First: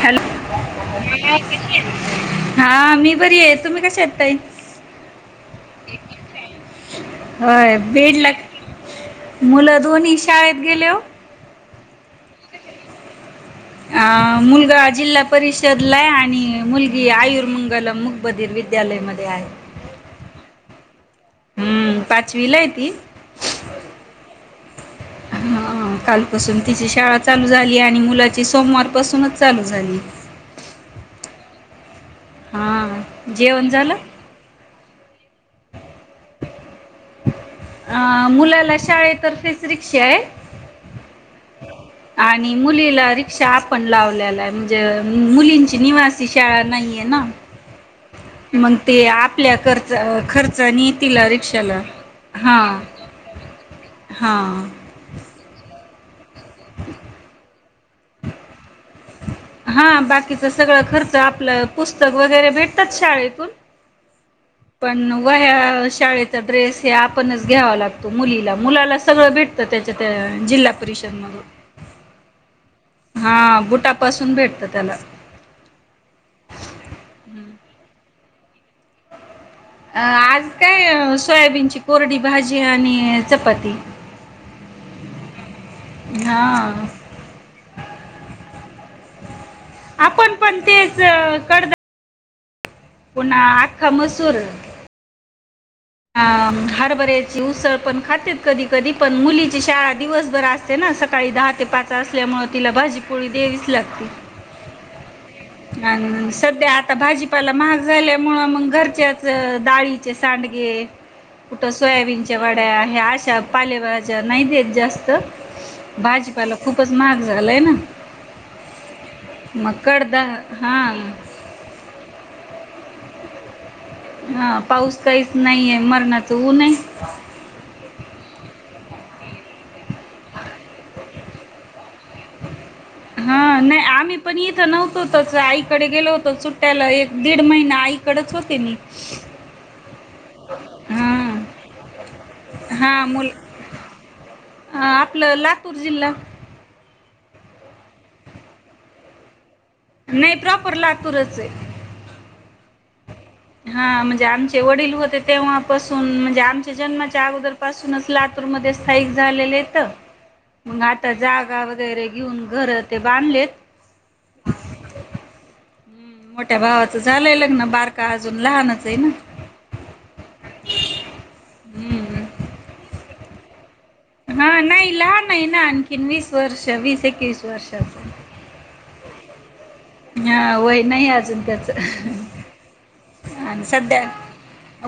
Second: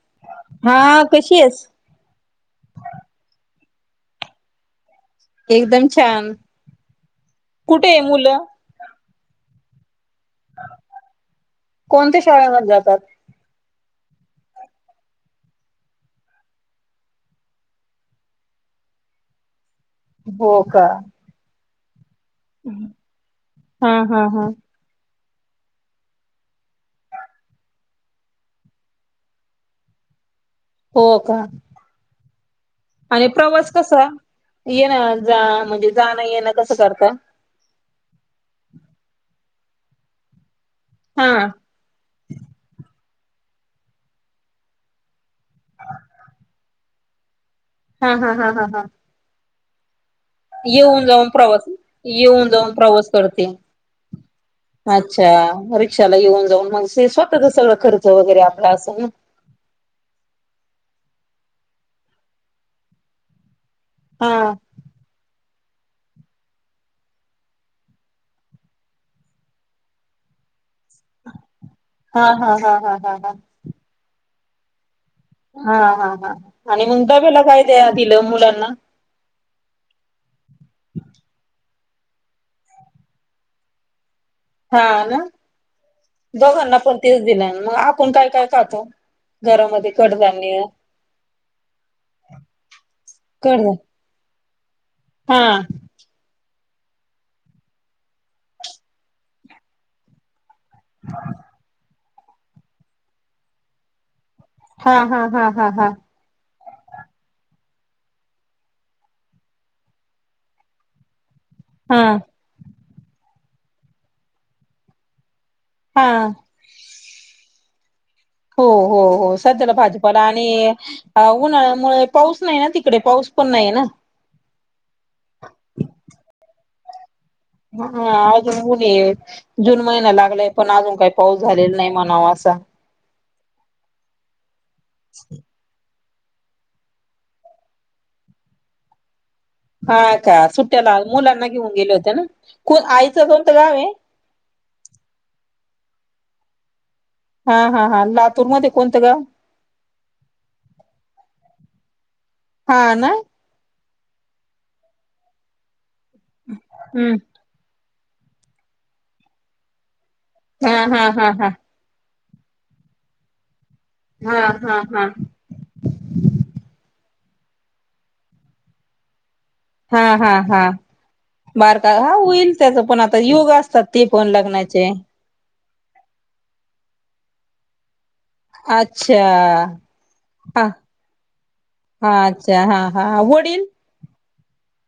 Hello हा कशी आहेस? हा मी बरी आहे. तुम्ही कशा आहात ताई? एकदम छान. होय कुठे आहे बीड ला मुलं? मुलं दोन्ही शाळेत गेलो ओ कोणत्या शाळेमध्ये जातात. अ मुलगा जिल्हा परिषदला आणि मुलगी आयुर्गलम मुग बधीर विद्यालयमध्ये आहे बोका. हम्म पा हा हा हा. हा कालपासून तिची शाळा चालू झाली, आणि मुलाची सोमवारपासूनच चालू झाली. हो का. हा आणि जेवण प्रवास झालं कसा येणार. जा म्हणजे. जाण येन कसं करता. मुलाला शाळेतर्फेच रिक्षा आहे. हा. शहा पण आपण लावलेला आहे. म्हणजे मुलींची निवासी शाळा नाहीये ना. हा हा हा हा हा. प्ले कर येऊन जाऊन प्रवास येऊन हा जाऊन, प्रवास करते हा अच्छा चला येऊ. जाऊन मग स्वतःचा सगळा खर्च खर्च वगैरे आपला असं ना. हा बाकीचा सगळा खर्च आपला पुस्तक वगैरे भेटतात शाळेतून. हा पण वह्या शाळेचा ड्रेस हे आपणच घ्यावा लागतो, मुलीला मुलाला सगळं भेटतं त्याच्या त्या जिल्हा पुरीशर्मग हा बुटापासून भेट. त त्याला. हा हा हा आणि मुंटाबेला काय हॅलो मुलांना. अ आज काय सोयाबीनची कोरडी भाजी, आणि चपाती. हा ना हा दोघांना पण तेच दिलय मग आपण काय काय खातो, घरामध्ये आपण पण कडधान्य. तेच कडदा पुन्हा कड आक्का मसूर. हा. हरबऱ्याच्या उसळ पण खातेेत कधी कधी पण मुलीची शाळा दिवसभर असं. ते ना सकाळी दहा ते पाच. एकटा असल्यामुळे तिला भाजी पुोळी दयावीच लागते. हा हा हा हा हा अ सध्या आता भाजीपाला महाग. महाग झाल्यामुळे मग घरच्याच डाळीचे सांडगे. घे कुठं हा सोयाबीनच्या वड्या मी अशा पालेभाज्या नाइ देत जास्त हा भाजीपाला खूपच महाग झालाय ना. हो हो हो मग सध्याला कडदा भाजीपाला आणि हां उन्हाळ्यामुळे पाऊस नाइ ना तिक तिकडे पाऊस पण नाया ना. हा पाऊस काहीच नाइ याय मरणाच ऊन हाय. हा अजून [unintelligible] जून जून महिना लागलाय पण अजून काय पाऊस झालेला नाइ मनाव असा. हा नाइ आम्ही पण येत इथं नव्हतो तच आईकडे गेलो हो सुट्ट्याला एक दीड महिना आईकडच होते मी. हा का सूट्याला मुलानां घेऊन गेल्या होत्या ना. कोण हा आईचं मुल कोणतं गाव आहे अ आपलं लातूर जिल्हा हा हा हा लातूर मध्ये कोणतं गाव? नाही प्रॉपर लातूरच आहे. हा ना. हा म्हणजे आमचे वडील होते तेव्हापस म्हणजे आमच्या हम्म जन्माच्या अगोदर पासुन म्हणूनच लातूरमध्ये स्थायिक झालेलेत हा मग हा आता हा हा जागा वगरे घेऊन घरं ते बांधलेत हा हा हा मोठ्या भावाचं झालंय लग्न बारका अजून लहानच हाय ना. हा हा हा बारका हा हम्म. होईल तेज पण आत ती योग असतात. ते पण हा लग्नाचे नाही लहान नाही ना आ कीन वीस वर्ष वीस एकवीस वर्ष अस अच्छा. हा वय नाइ अजून त्याच हा अच्छा हा हा आणि वडील सध्या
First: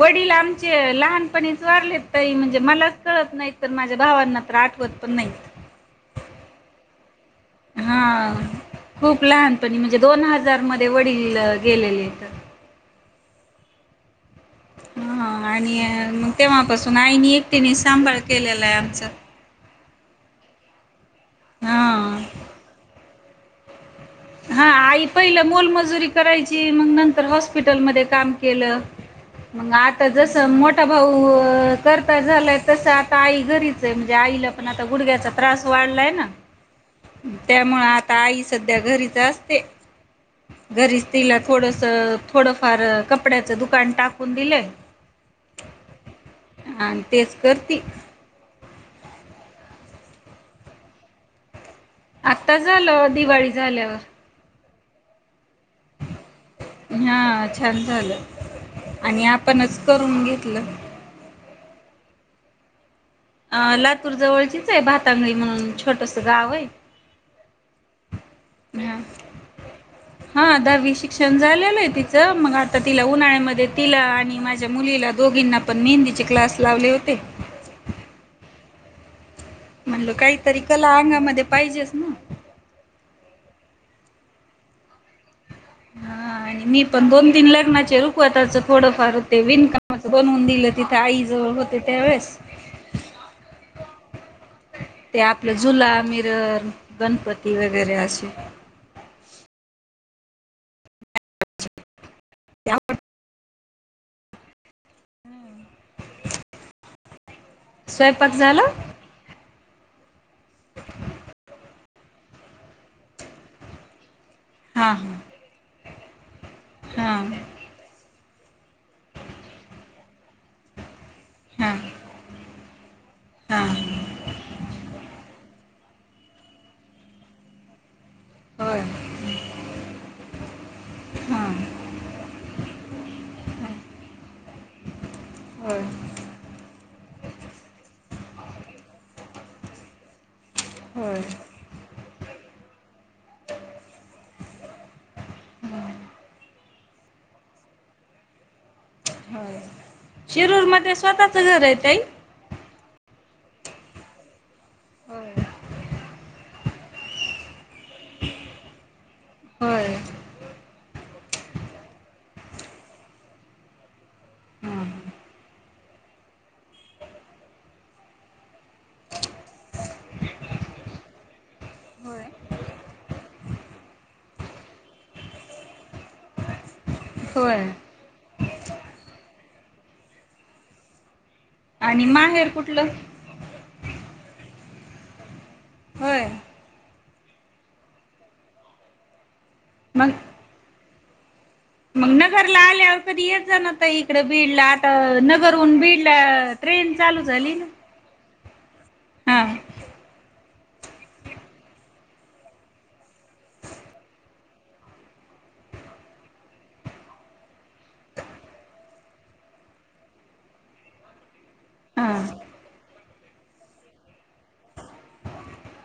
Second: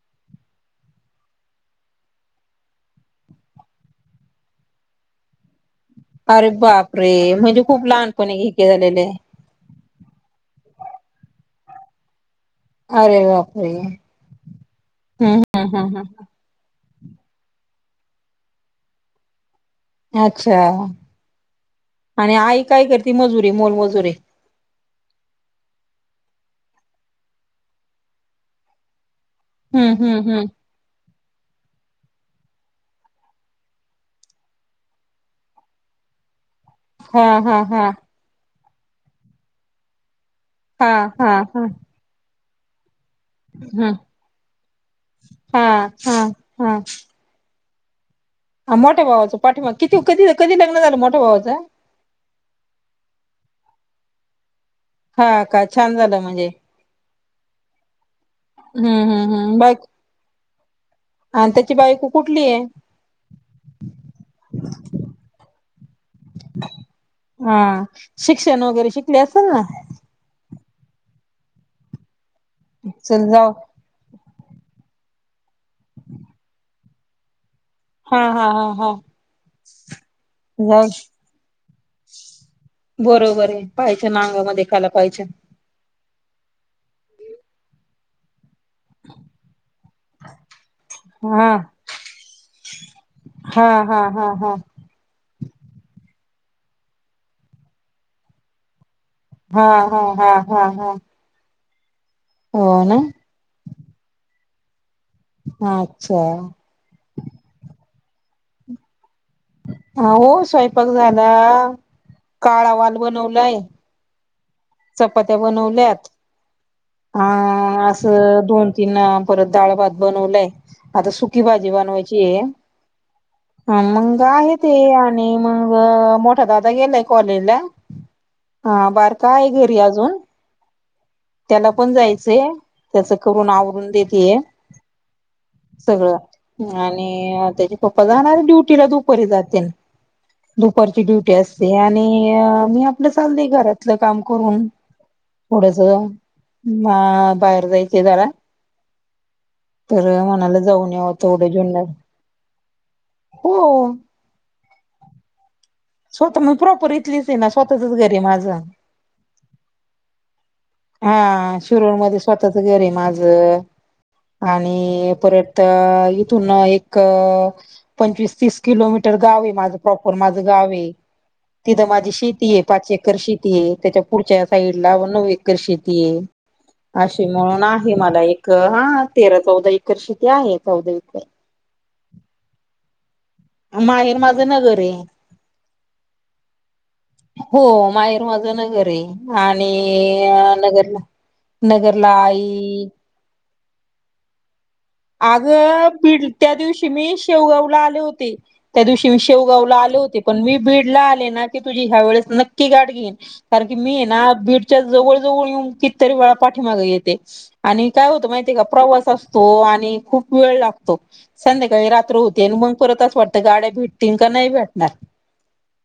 वडील आमचे लहानपणीच वारलेत ताई म्हणजे मलाच कळत नाइ तर माझ्या भावांना तर आठवत पण नाइ. अरे बाप रे. हा आ खूप लहानपणी म्हणजे दोन हजार मध् ते वडील लं गेलेलेत अरे बापरे. हा हम्म आणि हम्म य हम्म म तेव्हापासून त आईने एकटीने सांभाळ केलेलाय आमचा अच्छा. हा आणि आई काय करते? ती मजुरी मोलमजुरी हा आई पहिलं मोलमजुरी करायची मग नंतर हॉस्पिटलमध्ये काम केलं. मग हम्म आता हम्म जस हम्म मोठा भाऊ करता झालाय तसं आता आई घरीच आहे, म्हणजे आईला पण आता गुडघ्याचा त्रास वाढलाय ना! हा हा त्यामुळ हा आता आई सध्या घरी जास्ते हा घरीच हा तीला हा थोडस थोडंफार कप कपड्याचं ह दुकान टाकून दिलंय हा हा आणि तेच करती ती हा मोठ्या भावाच पाठीमाग किती कधी कधी लग्न झालं मोठ्या भावाचं? आता झालं दिवाळी झाल्यावर. हा का छान झालं म्हणजे हा छान झालं हम्म आणि हम्म हम्म आपणच बाकी करून घेत- लं आणि त्याची बायको कुठलीय? अ लातूर जवळचीच आहे भातांगळी म्हणून छोटस गाव आहे. हा शिक्षण वगैरे हा शिकली असल ना. हा दहावी शिक्षण झालेलय ती- च मग आता तिला चल जाऊ उन्हाळ्यामध्ये तिला आणि माझ्या मुलीला दोघींना पण मी हिंदीचे क्लास लावले होते. हा हा हा हा म्हणल काहीतरी जाऊ कला अंगामध्ये पाहिजेच ना. बरोबर पाहिजे ना आंगामध्ये कला पाहिजे. हा आणि मी पण दोन तीन लग्नाचे रुखवताच थोडंफार होते विणकामाच बनवून दिलं तिथे आई हा जवळ होते त्यावेळेस हा हा हा हा ते आपल झुला, मिरर, गणपती वगैरे असे हा हा हा हा हा हो ना अच्छा स्वयंपाक झाला? हा हो स्वयंपाक झाला. काळा वाल बनवलाय. हां चपात्या बनवल्यात. हां. अ दोन, तीन अ परत डाळ भात बनवलाय. आता सुकी भाजी हां हां बनवायची हे हां आण मंग आहे ते आणि मग मोठा दादा येल कॉलेजला. होय हा बारका ये. ती आजून हां त्याला पण जायचंय त्याच करून आवरून देतेय होय सगळं आणि त्याचे पप्पा जाणार ड्यटीला दुपारी जातेन. दुपारची होय ड्युटी असते आणि अ मी आपलं घरातलं काम. करून पुढच हां अ बाहेर जायचे जरा. हो तर मनाला जाऊन शिरूरमध्ये यावं स्वतःच तेवढं घरे जुन्नर ताई? हो. होय स्वतः म प्रॉपर इथलीच हे ना स्वतःचच घर आहे माझं. होय हा शिरोर मध्ये स्वतःच घर हे माझ हा. आणि परत इथून एक पंचवीस अ तीस किलोमीटर गाव आहे माझ प्रॉपर माझ गाव तिथं माझी होय शेती हे पाच एकर शेती हे त्याच्या पुढच्या साईडला नऊ करशेती. हे अशी नळन होय आहे मला एक हा तेरा चौदा एकरशीती आहे चौदा इकर. आणि माहेर कुठलं? माहेर माझं नगर हे. व्हय. हो माहेर माझ नगर हे. आणि मग अ नगर ह [unintelligible] मग नगर ला आल्यावर कधी येत जाण. इकडे बिडला अग बिड त्या दिवशी मी चालू झाली ना शेवगावला आले होते. त्या दिवशी मी हा शेवगावला आले होते. पण मी बीडला आले ना की तुझी ह्या वेळेस नक्की गाठ घेते कारण की मी हे ना बीडच्या जवळ जवळ येऊन कितरी वेळा पाठीमाग येते आणि काय होत माहितीय हे का प्रवास असतो आण पण आणि खूप वेळ लागतो संध्याकाळी हा रात्र होते आणि मग परत असं वाटतं गाड्या भेटतील का नाही भेटणार.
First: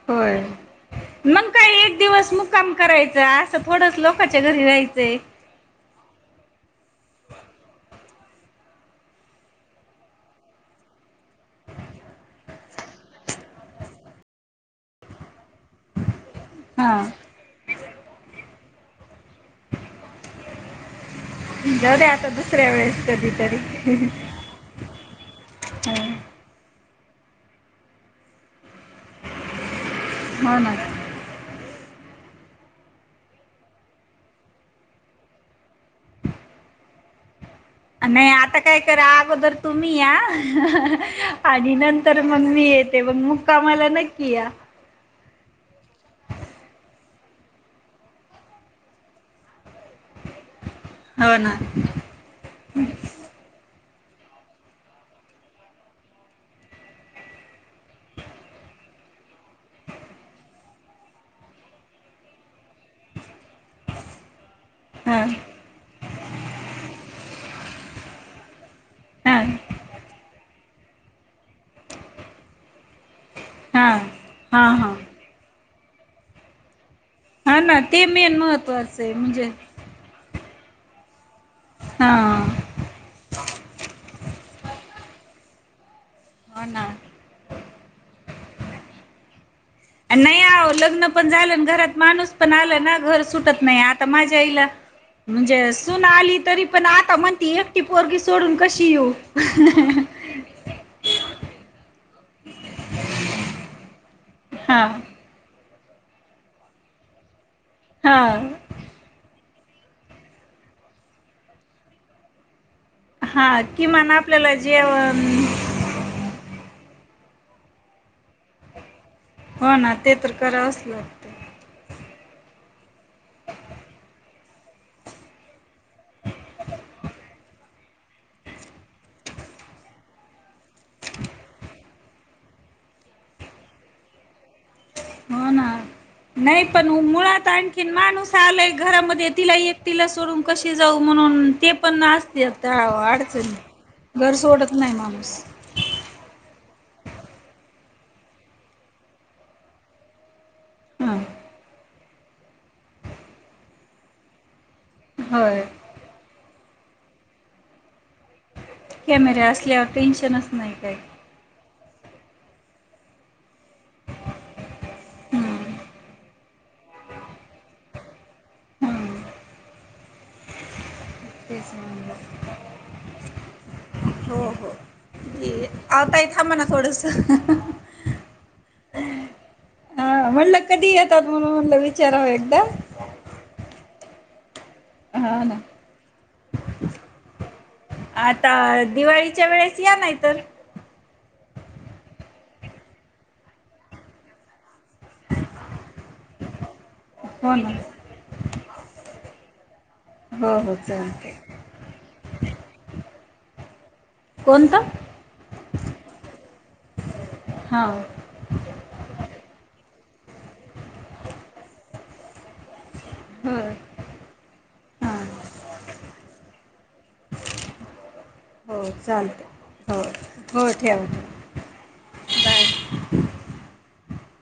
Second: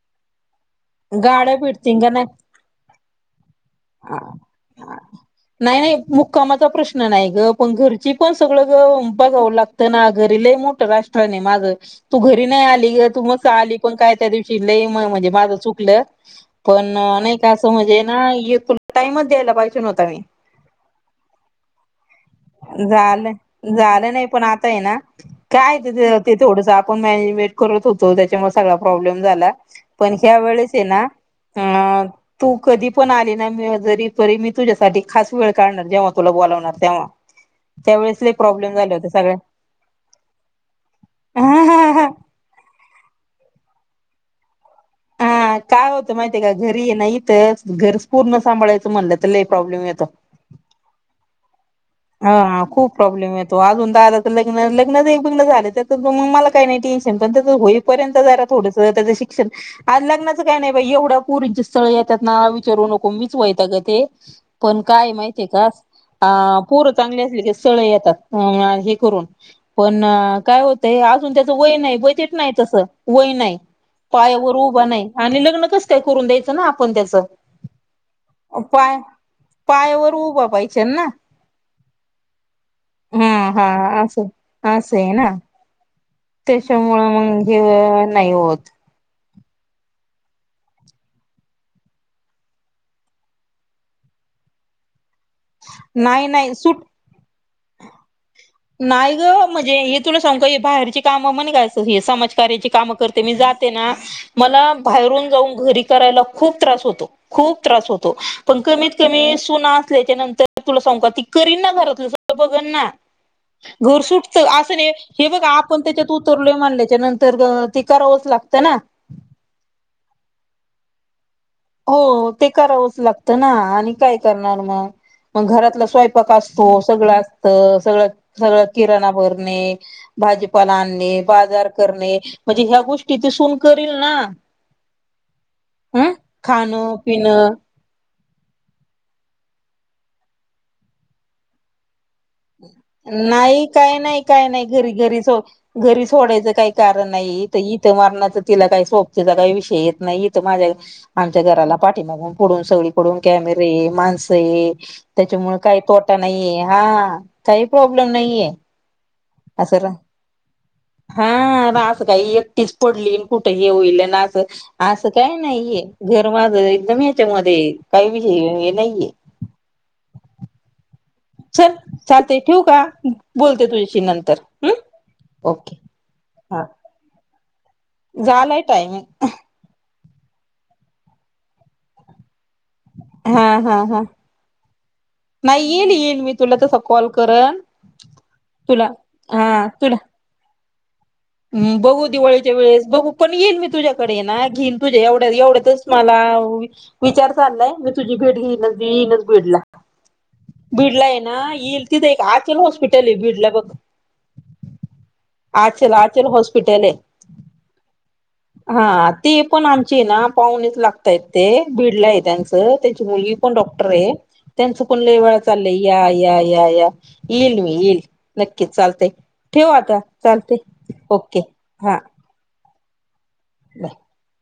होय मग गाड्या काय एक भेटतील का दिवस नाही. मुक्काम करायचं असं थोडंच लोकांच्या घरी राहायचंय. कामाचा प्रश्न नाही ग पण घरची पण सगळं. बघावं लागत ना घरी लई मोठं राष्ट्रन हे माझ तू घरी नाही आली ग मस्त आली पण काय तरी [unintelligible] दिवशी लई म्हणजे माझ चुकलं पण हा नाही का असं म्हणजे ना तुला टाइमच दयाल पाहीजे होता मी. जावूद्या. झालंय झालं नाही पण आता आहे ना, काय तीज ते थोडस आपण मॅनेजमेंट करत होतो त्याच्यामुळे सगळा प्रॉब्लेम झाला. पण ह्या वेळेस हे ना. अ तू कधी पण आली ना मी जरी परी मी तुझ्यासाठी खास वेळ काढणार जेव्हा तुला बोलावणार तेव्हा. ह [inaudible] नाही आता काय करा अगोदर तुम्ही या आणि हा नंतर मगं मी येते मगं मुक्क काम आलं न कि या. हा काय होतं माहितीय का, घरी ये ना इथं घर पूर्ण सांभाळायचं म्हणलं त लय प्रॉब्लेम येतो. हो ना. हां हां खूप प्रॉब्लेम येतो अजून दादांच लग्नं लग्नच एक [unintelligible] झालं त मग मला काय नाई टेन्शन, पण तथलोग होईपर्यंत जरा थोडस त्याच शिक्षण आज लग्नाचं काय नाय बाई एवढं पोरींचे स्थळ येत्यात ना विचारू नको मीच वयतागते पण काय हां माहितीय का आ पोर चांगली असले की सगळे येतात अ हे करून हां पण, अ काय होतंय अजून त्याच वय नाय बजट नाय तसं वय नाय. हां पायावर हां उभा हां नाई आणि लग्न क कसं काय करूंन द्यायचं ना आपण त्याच? हा ना ते मेन महत्त्वाचं आहे म्हंजे त्यांना. हां. हा हा असं असयना. हो ना त्याच्यामुळ मंग [unintelligible] हो नाही होत. अन नाई आवो लग्न पण झाल न घरात माणूस पण आल ना घर सुटत नाई आता, माझ्या आईला म्हंजे अ सून नाही आली नाही तरी सुट पण, आता म्हणती एकटी पोरगी सोडून कशी येऊ नाही ग म्हजे हे तुला सांगू का हे भाहेरचे काम म निघायचं हे समाजकार्याची कामं करते मी जाते ना मला हा भाहेरून जाऊन घरी करायला खूप त्रास होतो. खूप त्रास होतो हा पण, कमीत कमी सुना असल्याच्या नंतर तुला सांगु का, ती करीन ना घरातलं सगळं बघन ना. हा घर किमान सुटतं आपल्याला असं नाई हे बघ, जेवण आपण त्याच्यात उतरलोय म्हनल्या च च्यानंतर ते अ करावंच लागतं ना. हो ना ते तर करावचं लागतं. हो हो ते करावंच लागतं ना आणि काय करणार मगं, मग घरातला स्वयंपाक असतो सगळं असत. सगळं सगळ किराणा भरणे, भाजीपाला आणणे, बाजार करणे म्हजे ह्या गोष्टी ते सून करील ना हो ना हम्म. नाही पण मुळात आणखीन माणूस [unintelligible] घरांमध्ये तिला एकटिला सोडून कशी जाऊ म्हणून ते पण आस नाई काय नाय काय नाय सोडत घरी नाही घरी माणूस सो घरी सोडायचं काय. कारण नाई इथ इथं मरणाच तिला काय सोबतीचा काही विषय येत नाही, इथं माझ्या हां आमच्या घराला पाठीमागून पुढून सगळी कडून कॅमेरे ये माणसं ये. त्याच्यामुळे होय काय प्रोब [unintelligible] नाई ए हां हां. काही प्रॉब्लेम नाहीये. कॅमेरे असं आसल्यावर रा टेन्शनच नाहीं काई. क काय एकटीच पडलीय कुठं हे होईल अन असं, असं काय हं, नाईये, घर माझं एकदम हेच्यामध्ये य काही विषय हे नाहीये. हं. तेच चल चालतय म्हणलं ठेव का? बोलते तुझ्याशी नंतर हम्. ओके आव ताई थांबाना थोडसं. झालंय टायमिंग म्हणलं कधी येतात म्हणून म्हणलं विचारावं एकदा. हा हा हा हा ना नाही येईल येईल मी. तुला तस कॉल करन. आता तुला दिवाळीच्या वेळेस या नाही तर म बघू दिवाळीच्या वेळेस बघू पण येईल मी तुझ्याकडे ना घेईन तुझ्या एवढ्या एवढ्यातच मला अ विचार हो चाललाय ना मी तुझी भेट घेयीनच. येयीनच भीडला. हो हो बिडलाय चालते ना येईल तिथं एक आज हॉस्पिटल आहे बीडला बघ. कोणतं? आचला सर्व हॉस्पिटल आहे. हा हा ते पण आमचे ना पाहुणेच लागताय ते भिडलंय त्यांचं त्यांची मुलगी पण हो डॉक्टर आहे. त्यांचं कोण ल हां वळा चाललंय या या या या येईल मी येईल. नक्कीच हो चालतय चालते ठेव आता हो चालते हो ओके हा. ह [unintelligible]